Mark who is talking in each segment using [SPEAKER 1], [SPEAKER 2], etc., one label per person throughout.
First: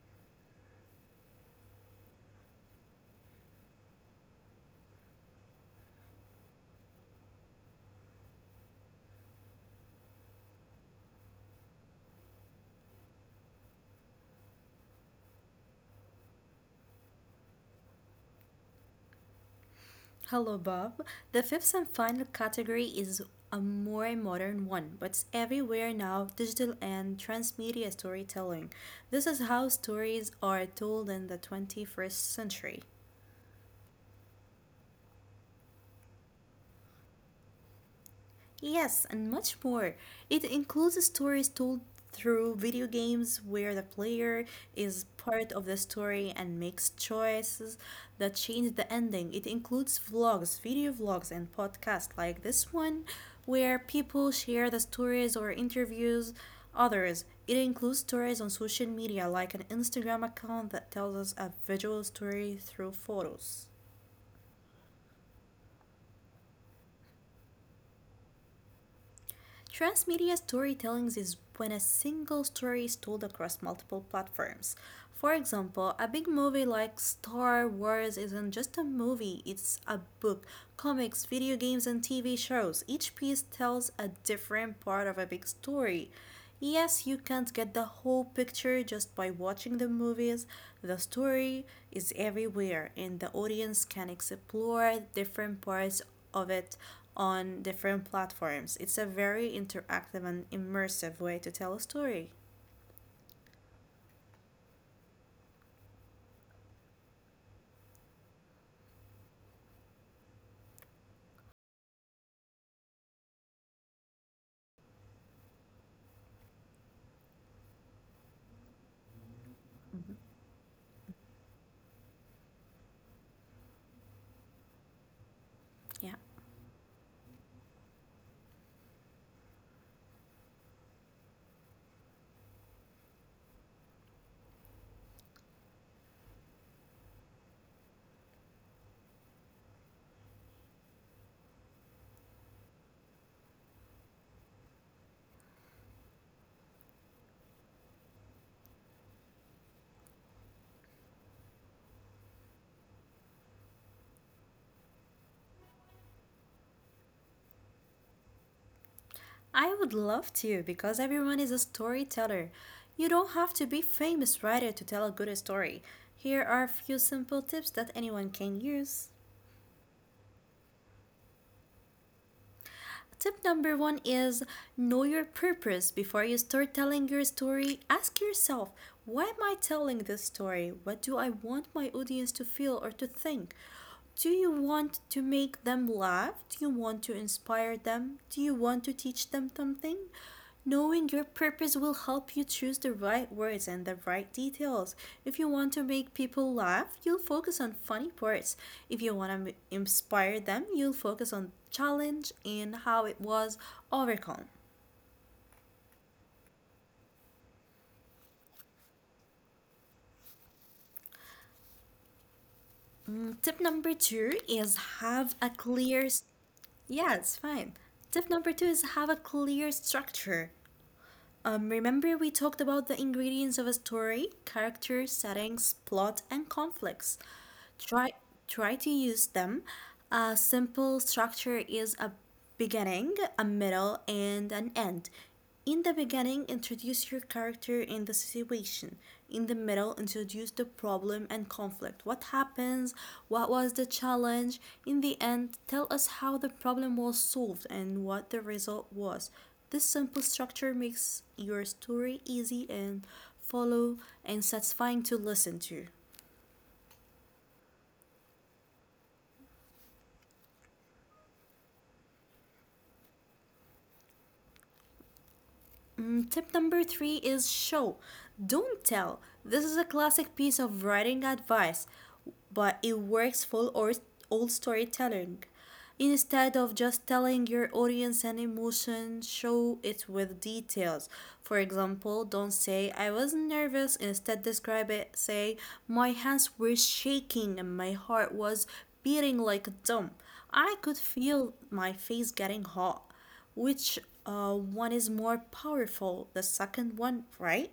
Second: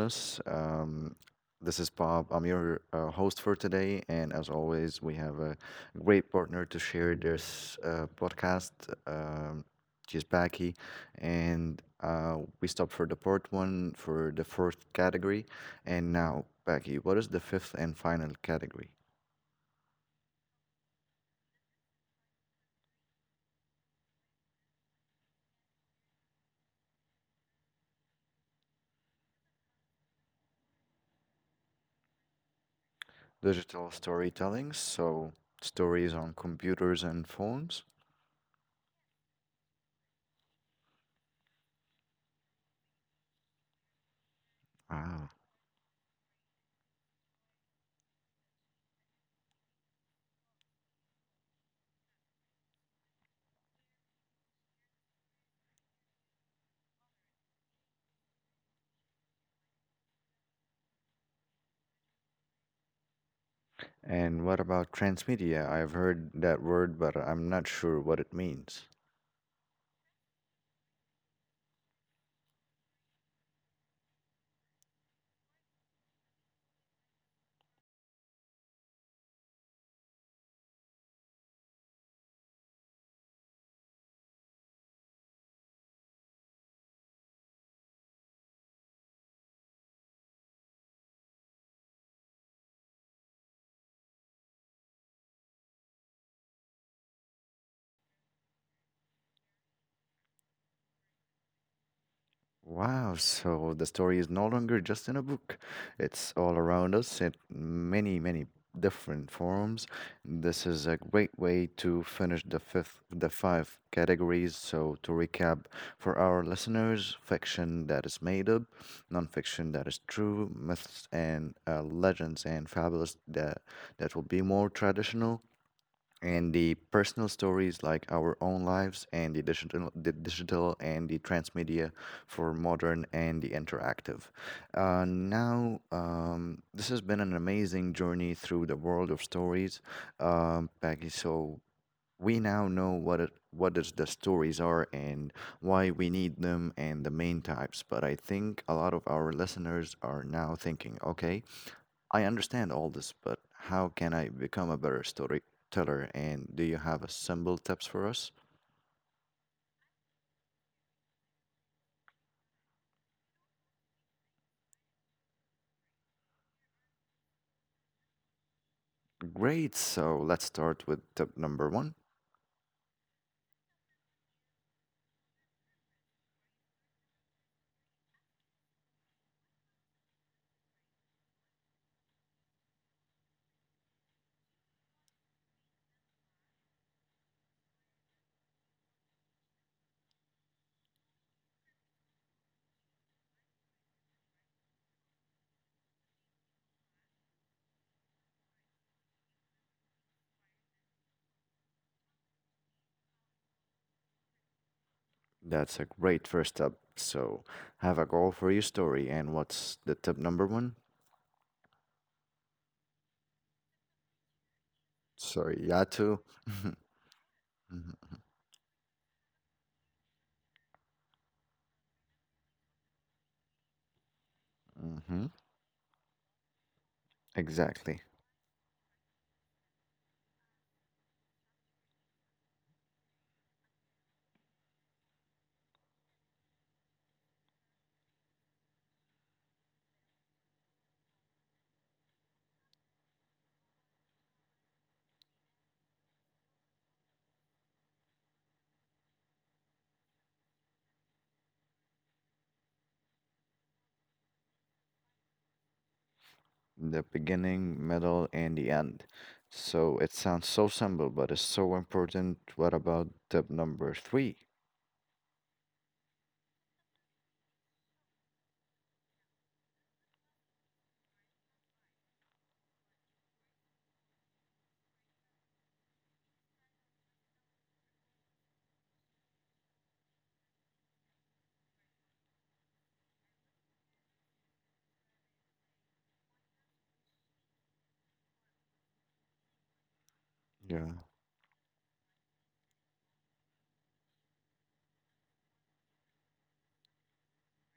[SPEAKER 1] Us. This is Bob. I'm your host for today, and as always, we have a great partner to share this podcast. Um, she's Becky, and we stopped for the part one for the fourth category, and now Becky, what is the fifth and final category?
[SPEAKER 2] Hello, Bob. The fifth and final category is a more modern one, but it's everywhere now, digital and transmedia storytelling. This is how stories are told in the 21st century.
[SPEAKER 1] Digital storytelling. So stories on computers and phones.
[SPEAKER 2] Yes, and much more. It includes stories told through video games where the player is
[SPEAKER 1] Wow.
[SPEAKER 2] part of the story and makes choices that change the ending. It includes vlogs, video vlogs, and podcasts like this one where people share the stories or interviews others. It includes stories on social media, like an Instagram account that tells us a visual story through photos.
[SPEAKER 1] And what about transmedia? I've heard that word, but I'm not sure what it means.
[SPEAKER 2] Transmedia storytelling is when a single story is told across multiple platforms. For example, a big movie like Star Wars isn't just a movie, it's a book, comics, video games, and TV shows. Each piece tells a different part of a big story. Yes, you can't get the whole picture just by watching the movies. The story is everywhere, and the audience can explore different parts of it on different platforms. It's a very interactive and immersive way to tell a story.
[SPEAKER 1] Wow, so the story is no longer just in a book. It's all around us in many, many different forms. This is a great way to finish the fifth, the five categories. So to recap for our listeners, fiction that is made up, nonfiction that is true, myths and legends and fabulous that will be more traditional,
[SPEAKER 2] Yeah.
[SPEAKER 1] and the personal stories like our own lives and the digital and the transmedia for modern and the interactive. Now, this has been an amazing journey through the world of stories, Peggy. So we now know what is the stories are and why we need them and the main types. But I think a lot of our listeners are now thinking, okay. I understand all this, but how can I become a better storyteller? And do you have a simple tips for us?
[SPEAKER 2] I would love to, because everyone is a storyteller. You don't have to be famous writer to tell a good story. Here are a few simple tips that anyone can use.
[SPEAKER 1] Great. So let's start with tip number one.
[SPEAKER 2] Tip number one is know your purpose. Before you start telling your story, ask yourself, why am I telling this story? What do I want my audience to feel or to think? Do you want to make them laugh? Do you want to inspire them? Do you want to teach them something? Knowing your purpose will help you choose the right words and the right details. If you want to make people laugh, you'll focus on funny parts. If you want to inspire them, you'll focus on challenge and how it was overcome.
[SPEAKER 1] That's a great first step. So have a goal for your story. And what's the tip number one?
[SPEAKER 2] Tip number 2 is have a
[SPEAKER 1] Sorry,
[SPEAKER 2] clear.
[SPEAKER 1] Yatu.
[SPEAKER 2] Yeah, it's fine. Tip number 2 is have a clear structure. Remember, we talked about the ingredients of a story: characters,
[SPEAKER 1] Mm-hmm.
[SPEAKER 2] settings, plot, and conflicts.
[SPEAKER 1] Exactly.
[SPEAKER 2] Try, try to use them. A simple structure is a beginning, a middle, and an end. In the beginning, introduce your character and the situation. In the middle, introduce the problem and conflict. What happens? What was the challenge? In the end, tell us how the problem was solved and what the result was. This simple structure makes your story easy and follow and satisfying to listen to.
[SPEAKER 1] The beginning, middle, and the end. So it sounds so simple, but it's so important. What about tip number three?
[SPEAKER 2] Tip number three is show, don't tell. This is a classic piece of writing advice, but it works for all storytelling. Instead of just telling your audience an emotion, show it with details. For example, don't say, I was nervous. Instead, describe it. Say, my hands were shaking and my heart was beating like a drum. I
[SPEAKER 1] Yeah.
[SPEAKER 2] could feel my face getting hot, which, one is more powerful, the second one, right?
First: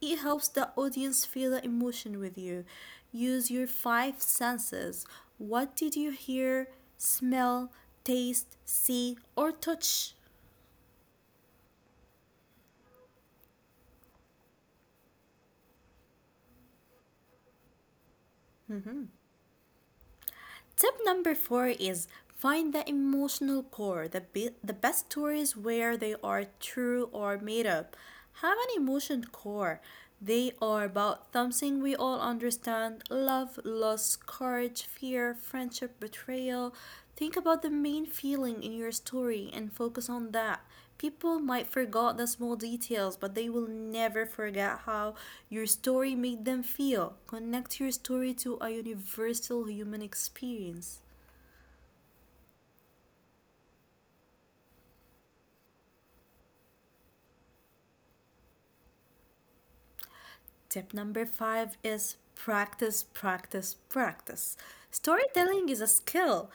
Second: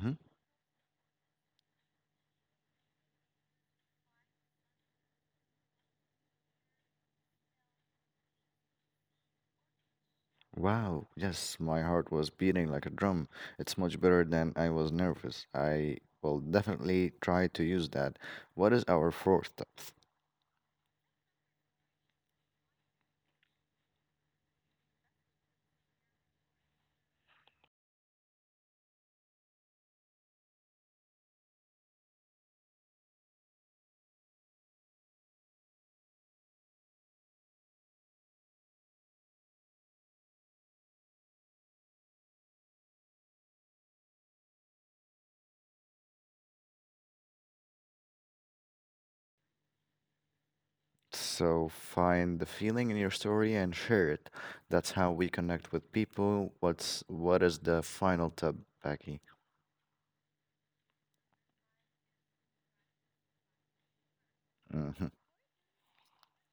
[SPEAKER 2] It helps the audience feel the emotion with you. Use your five senses. What did you hear, smell, taste, see, or touch?
[SPEAKER 1] Wow, yes, my heart was beating like a drum. It's much better than I was nervous. I will definitely try to use that. What is our fourth step?
[SPEAKER 2] Tip number four is find the emotional core. The best stories, where they are true or made up, have an emotion core. They are about something we all understand: love, loss, courage, fear, friendship, betrayal. Think about the main feeling in your story and focus on that. People might forget the small details, but they will never forget how your story made them feel. Connect your story to a universal human experience.
[SPEAKER 1] So find the feeling in your story and share it. That's how we connect with people. What is the final tip, Becky?
[SPEAKER 2] Tip number five is practice, practice, practice.
[SPEAKER 1] Mm-hmm.
[SPEAKER 2] Storytelling is a skill,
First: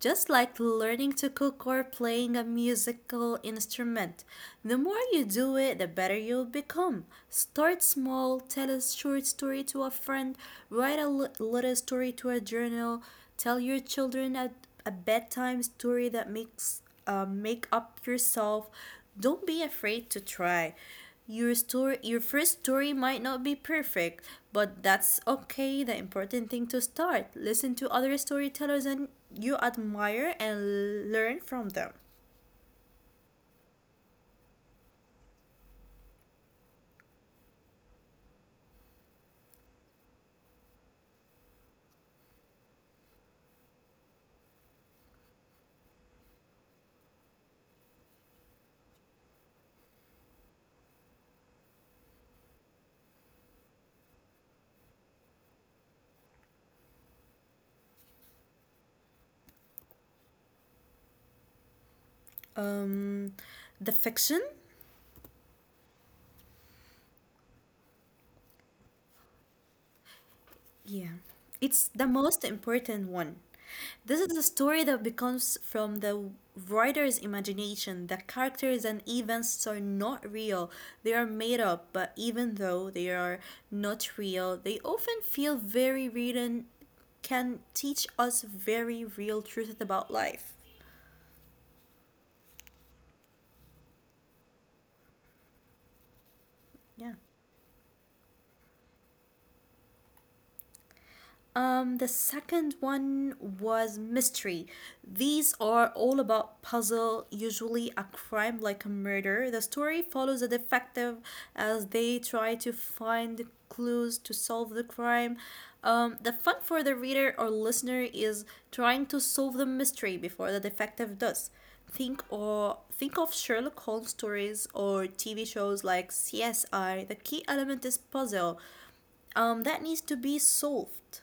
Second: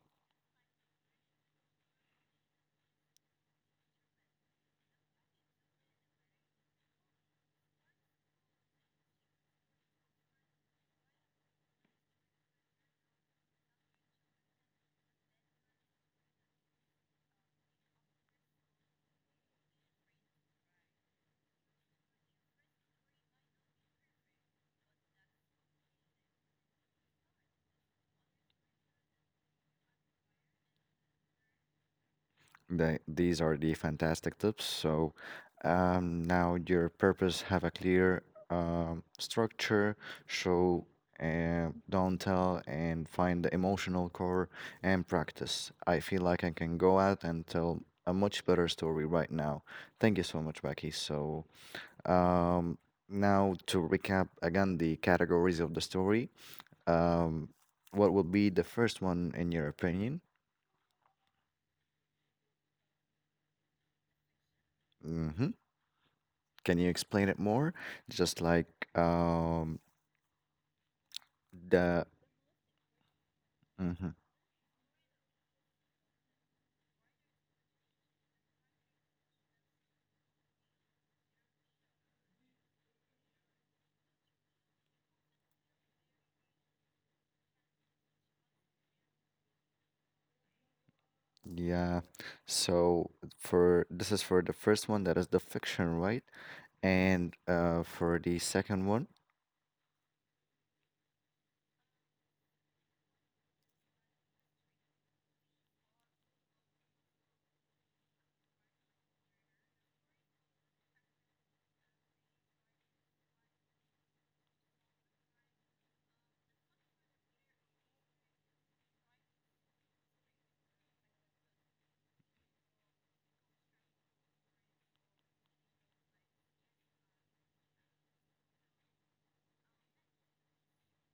[SPEAKER 2] just like learning to cook or playing a musical instrument. The more you do it, the better you'll become. Start small. Tell a short story to a friend, write a little story to a journal, tell your children a bedtime story that make up yourself. Don't be afraid to try. Your first story might not be perfect, but that's okay. The important thing to start. Listen to other storytellers and you admire and learn from them.
[SPEAKER 1] These are the fantastic tips. So now your purpose have a clear structure, show don't tell, and find the emotional core and practice. I feel like I can go out and tell a much better story right now. Thank you so much, Becky. So um, now to recap again the categories of the story. Um, what would be the first one in your opinion?
[SPEAKER 2] Um, the fiction.
[SPEAKER 1] Hmm. Can you explain it more? Just like um
[SPEAKER 2] Yeah, it's
[SPEAKER 1] the
[SPEAKER 2] the most important one.
[SPEAKER 1] hmm.
[SPEAKER 2] This is a story that becomes from the writer's imagination. The characters and events are not real, they are made up, but even though they are not real, they often feel very real and can teach us very real truths about life.
[SPEAKER 1] Yeah. So for this is for the first one that is the fiction, right?
[SPEAKER 2] Yeah.
[SPEAKER 1] And for the second one
[SPEAKER 2] The second one was mystery. These are all about puzzle, usually a crime like a murder. The story follows a detective as they try to find clues to solve the crime. The fun for the reader or listener is trying to solve the mystery before the detective does. Think of Sherlock Holmes stories or TV shows like CSI. The key element is puzzle, that needs to be solved.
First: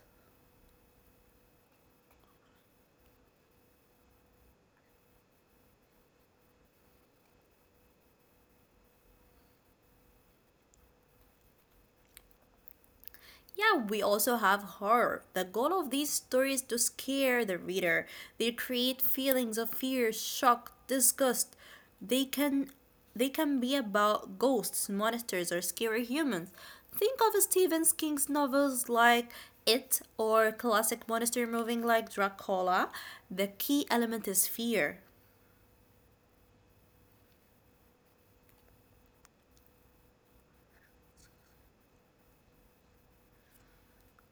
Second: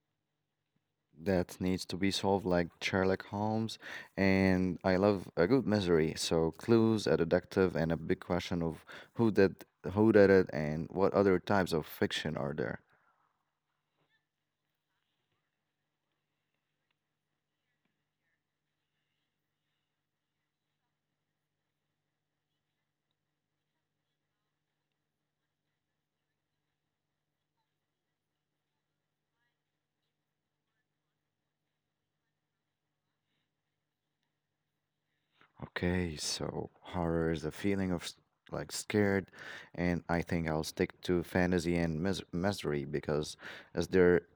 [SPEAKER 1] that needs to be solved like Sherlock Holmes, and I love a good mystery. So clues, a deductive and a big question of who did who did it, and what other types of fiction are there?
[SPEAKER 2] Yeah, we also have horror. The goal of these stories to scare the reader. They create feelings of fear, shock, disgust. They can they can be about ghosts, monsters, or scary humans. Think of Stephen King's novels like It, or classic monster movie like Dracula. The key element is fear.
[SPEAKER 1] Okay, so horror is a feeling of like scared, and I think I'll stick to fantasy and mis mystery because is there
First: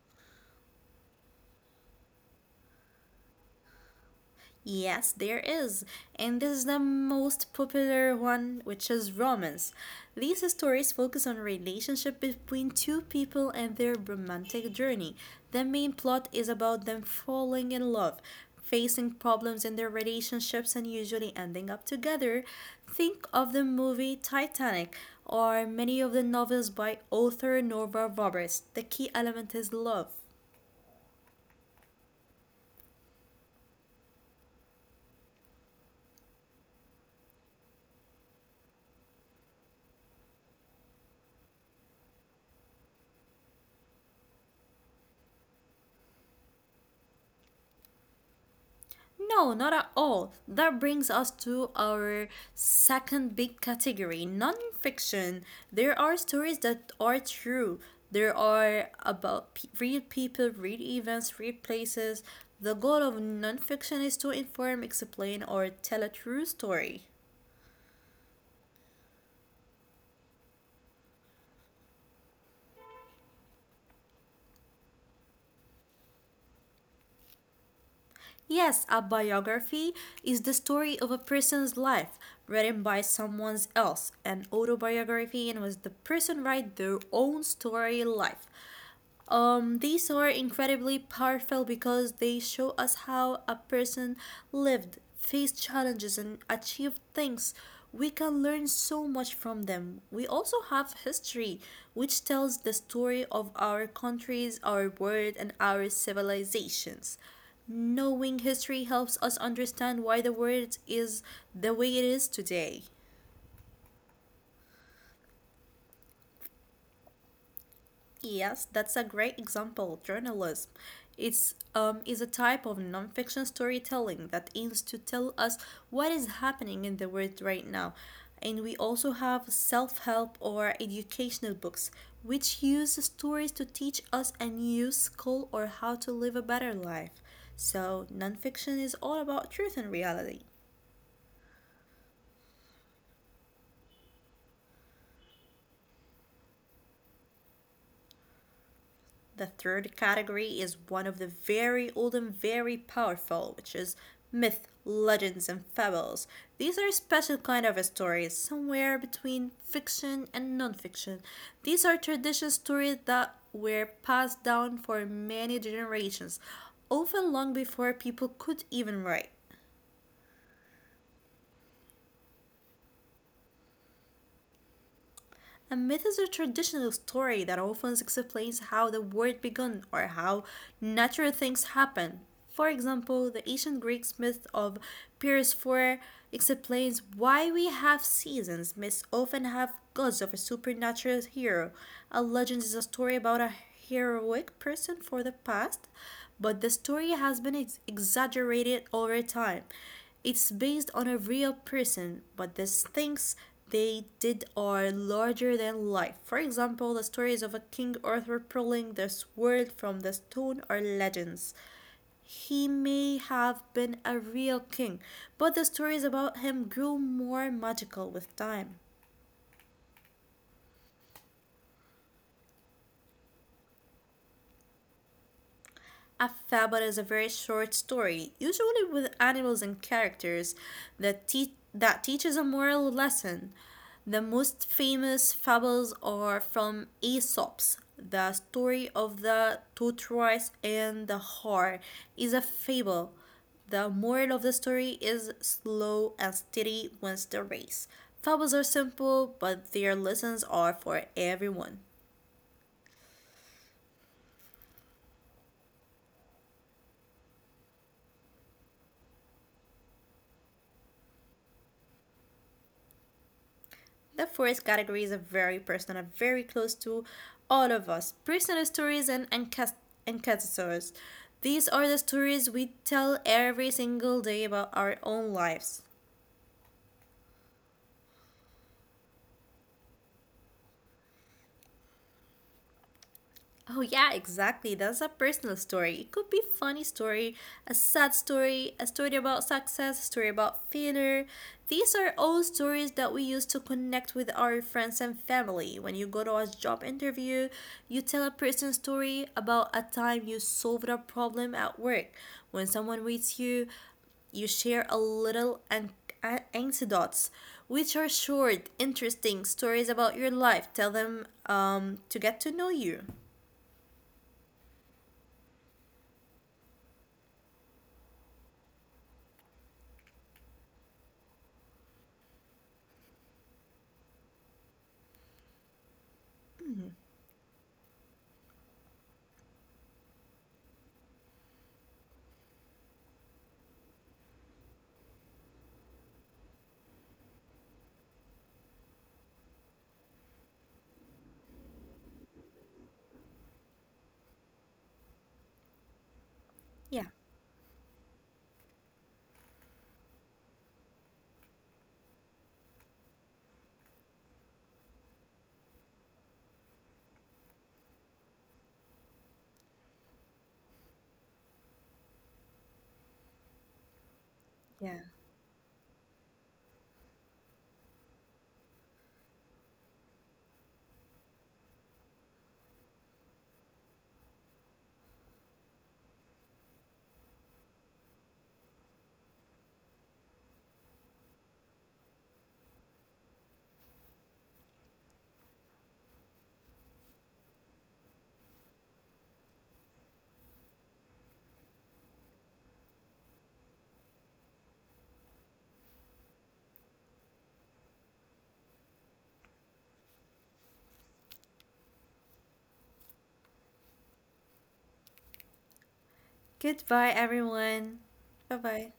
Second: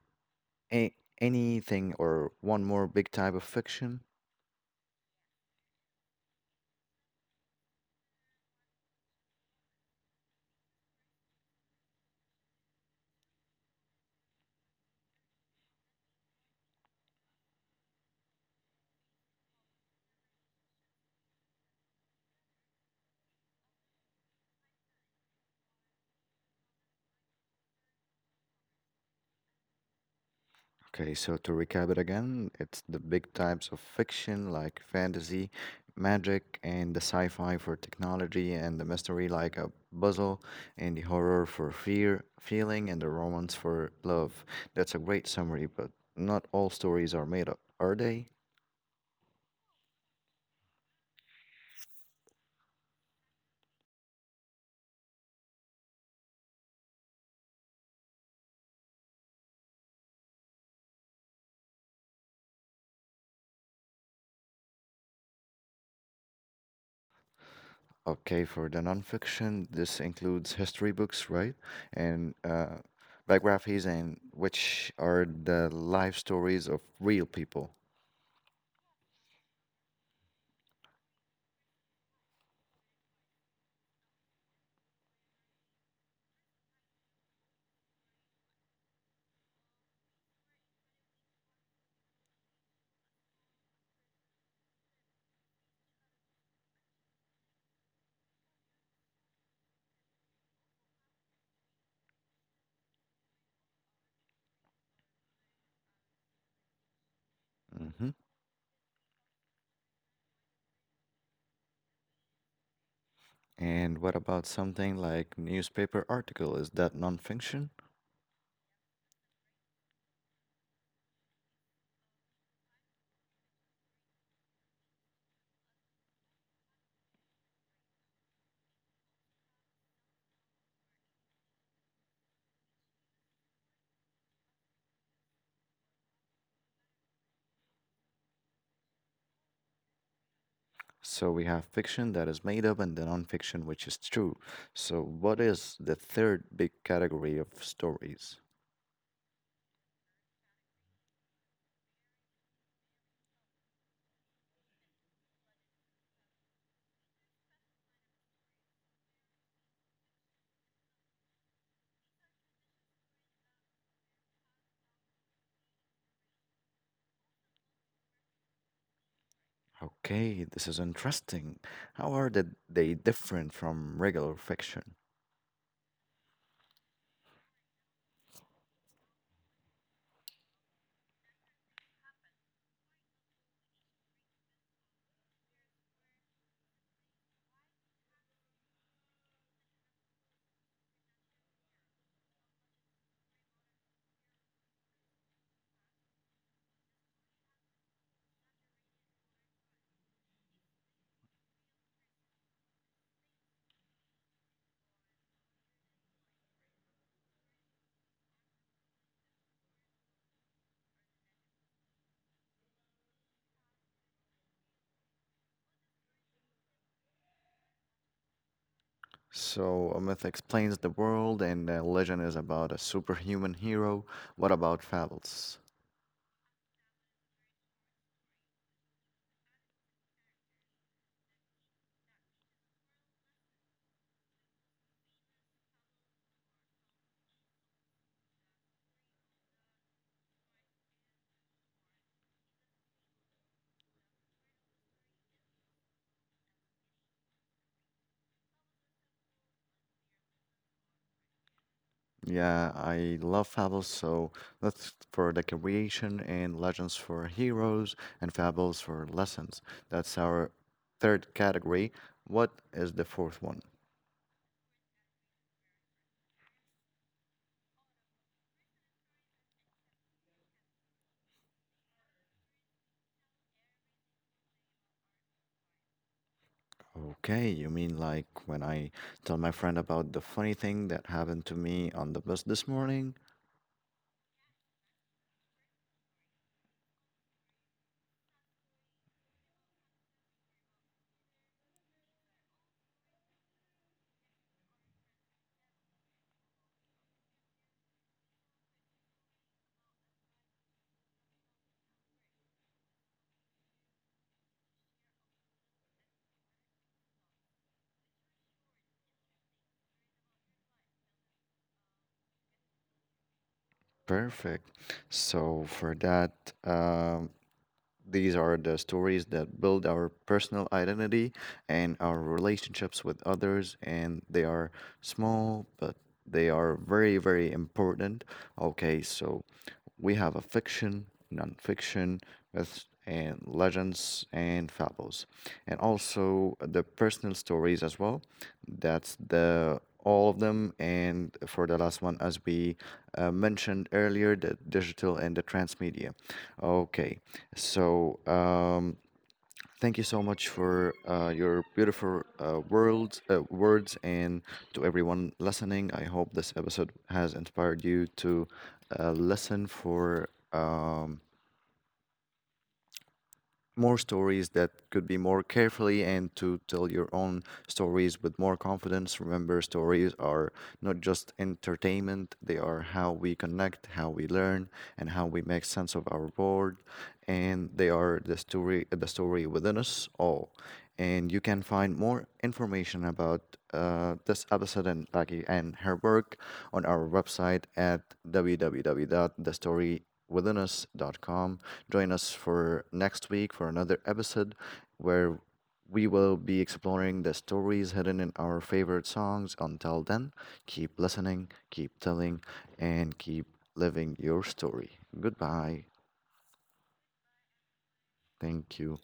[SPEAKER 1] a anything or one more big type of fiction?
[SPEAKER 2] Yes, there is. And this is the most popular one, which is romance. These stories focus on relationship between two people and their romantic journey. The main plot is about them falling in love, facing problems in their relationships, and usually ending up together. Think of the movie Titanic or many of the novels by author Nora Roberts. The key element is love.
[SPEAKER 1] Okay, so to recap it again, it's the big types of fiction like fantasy, magic, and the sci-fi for technology, and the mystery like a puzzle, and the horror for fear, feeling, and the romance for love. That's a great summary, but not all stories are made up, are they?
[SPEAKER 2] No, not at all. That brings us to our second big category, nonfiction. There are stories that are true, there are about real people, real events, real places. The goal of nonfiction is to inform, explain, or tell a true story.
[SPEAKER 1] Okay, for the nonfiction, this includes history books, right? And biographies, and which are the life stories of real people.
[SPEAKER 2] Yes, a biography is the story of a person's life written by someone else. An autobiography was the person write their own story life. These are incredibly powerful because they show us how a person lived, faced challenges, and achieved things. We can learn so much from them. We also have history, which tells the story of our countries, our world, and our civilizations.
[SPEAKER 1] Hmm.
[SPEAKER 2] Knowing history helps us understand why the world is the way it is today.
[SPEAKER 1] And what about something like newspaper article? Is that nonfiction?
[SPEAKER 2] Yes, that's a great example. Journalism, it's is a type of nonfiction storytelling that aims to tell us what is happening in the world right now. And we also have self help or educational books, which use stories to teach us a new skill or how to live a better life. So, nonfiction is all about truth and reality.
[SPEAKER 1] So we have fiction that is made up and the nonfiction which is true. So what is the third big category of stories?
[SPEAKER 2] The third category is one of the very old and very powerful, which is myth, legends, and fables. These are a special kind of stories, somewhere between fiction and non-fiction. These are traditional stories that were passed down for many generations, often long before people could even write.
[SPEAKER 1] Okay, this is interesting. How are the, they different from regular fiction?
[SPEAKER 2] A myth is a traditional story that often explains how the world began or how natural things happen. For example, the ancient Greek myth of Persephone explains why we have seasons. Myths often have gods of a supernatural hero. A legend is a story about a heroic person for the past, but the story has been exaggerated over time. It's based on a real person, but the things they did are larger than life. For example, the stories of a King Arthur pulling the sword from the stone are legends. He may have been a real king, but the stories about him grew more magical with time.
[SPEAKER 1] So, a myth explains the world, and a legend is about a superhuman hero. What about fables?
[SPEAKER 2] A fable is a very short story, usually with animals and characters, that teaches a moral lesson. The most famous fables are from Aesop's. The story of the tortoise and the hare is a fable. The moral of the story is slow and steady wins the race. Fables are simple, but their lessons are for everyone.
[SPEAKER 1] Yeah, I love fables, so that's for the creation, and legends for heroes, and fables for lessons. That's our third category. What is the fourth one?
[SPEAKER 2] The fourth category is a very personal, very close to all of us, personal stories and encassators. These are the stories we tell every single day about our own lives.
[SPEAKER 1] Okay, you mean like when I tell my friend about the funny thing that happened to me on the bus this morning?
[SPEAKER 2] Oh yeah, exactly. That's a personal story. It could be funny story, a sad story, a story about success, a story about failure. These are all stories that we use to connect with our friends and family. When you go to a job interview, you tell a person story about a time you solved a problem at work. When someone reads you, you share a little anecdotes, which are short, interesting stories about your life. Tell them, to get to know you.
[SPEAKER 1] Perfect. So, for that, um, these are the stories that build our personal identity and our relationships with others, and they are small but they are very, very important. Okay, so we have a fiction, nonfiction, fiction myths and legends and fables, and also the personal stories as well. That's the all of them, and for the last one, as we mentioned earlier, the digital and the transmedia.
[SPEAKER 2] Yeah.
[SPEAKER 1] Okay, so thank you so much for your beautiful world, words, and to everyone listening. I hope this episode has inspired you to listen for. More stories that
[SPEAKER 2] Yeah.
[SPEAKER 1] could be more carefully, and to tell your own stories with more confidence. Remember, stories are not just entertainment, they are how we connect, how we learn, and how we make sense of our world. And they are the story within us all. And you can find more information about this episode and Lucky and her work on our website at www.thestorywithinus.com. Join us for next week for another episode where we will be exploring the stories hidden in our favorite songs. Until then, keep listening, keep telling, and keep living your story. Goodbye.
[SPEAKER 2] Goodbye, everyone. Bye
[SPEAKER 1] Thank
[SPEAKER 2] bye.
[SPEAKER 1] you.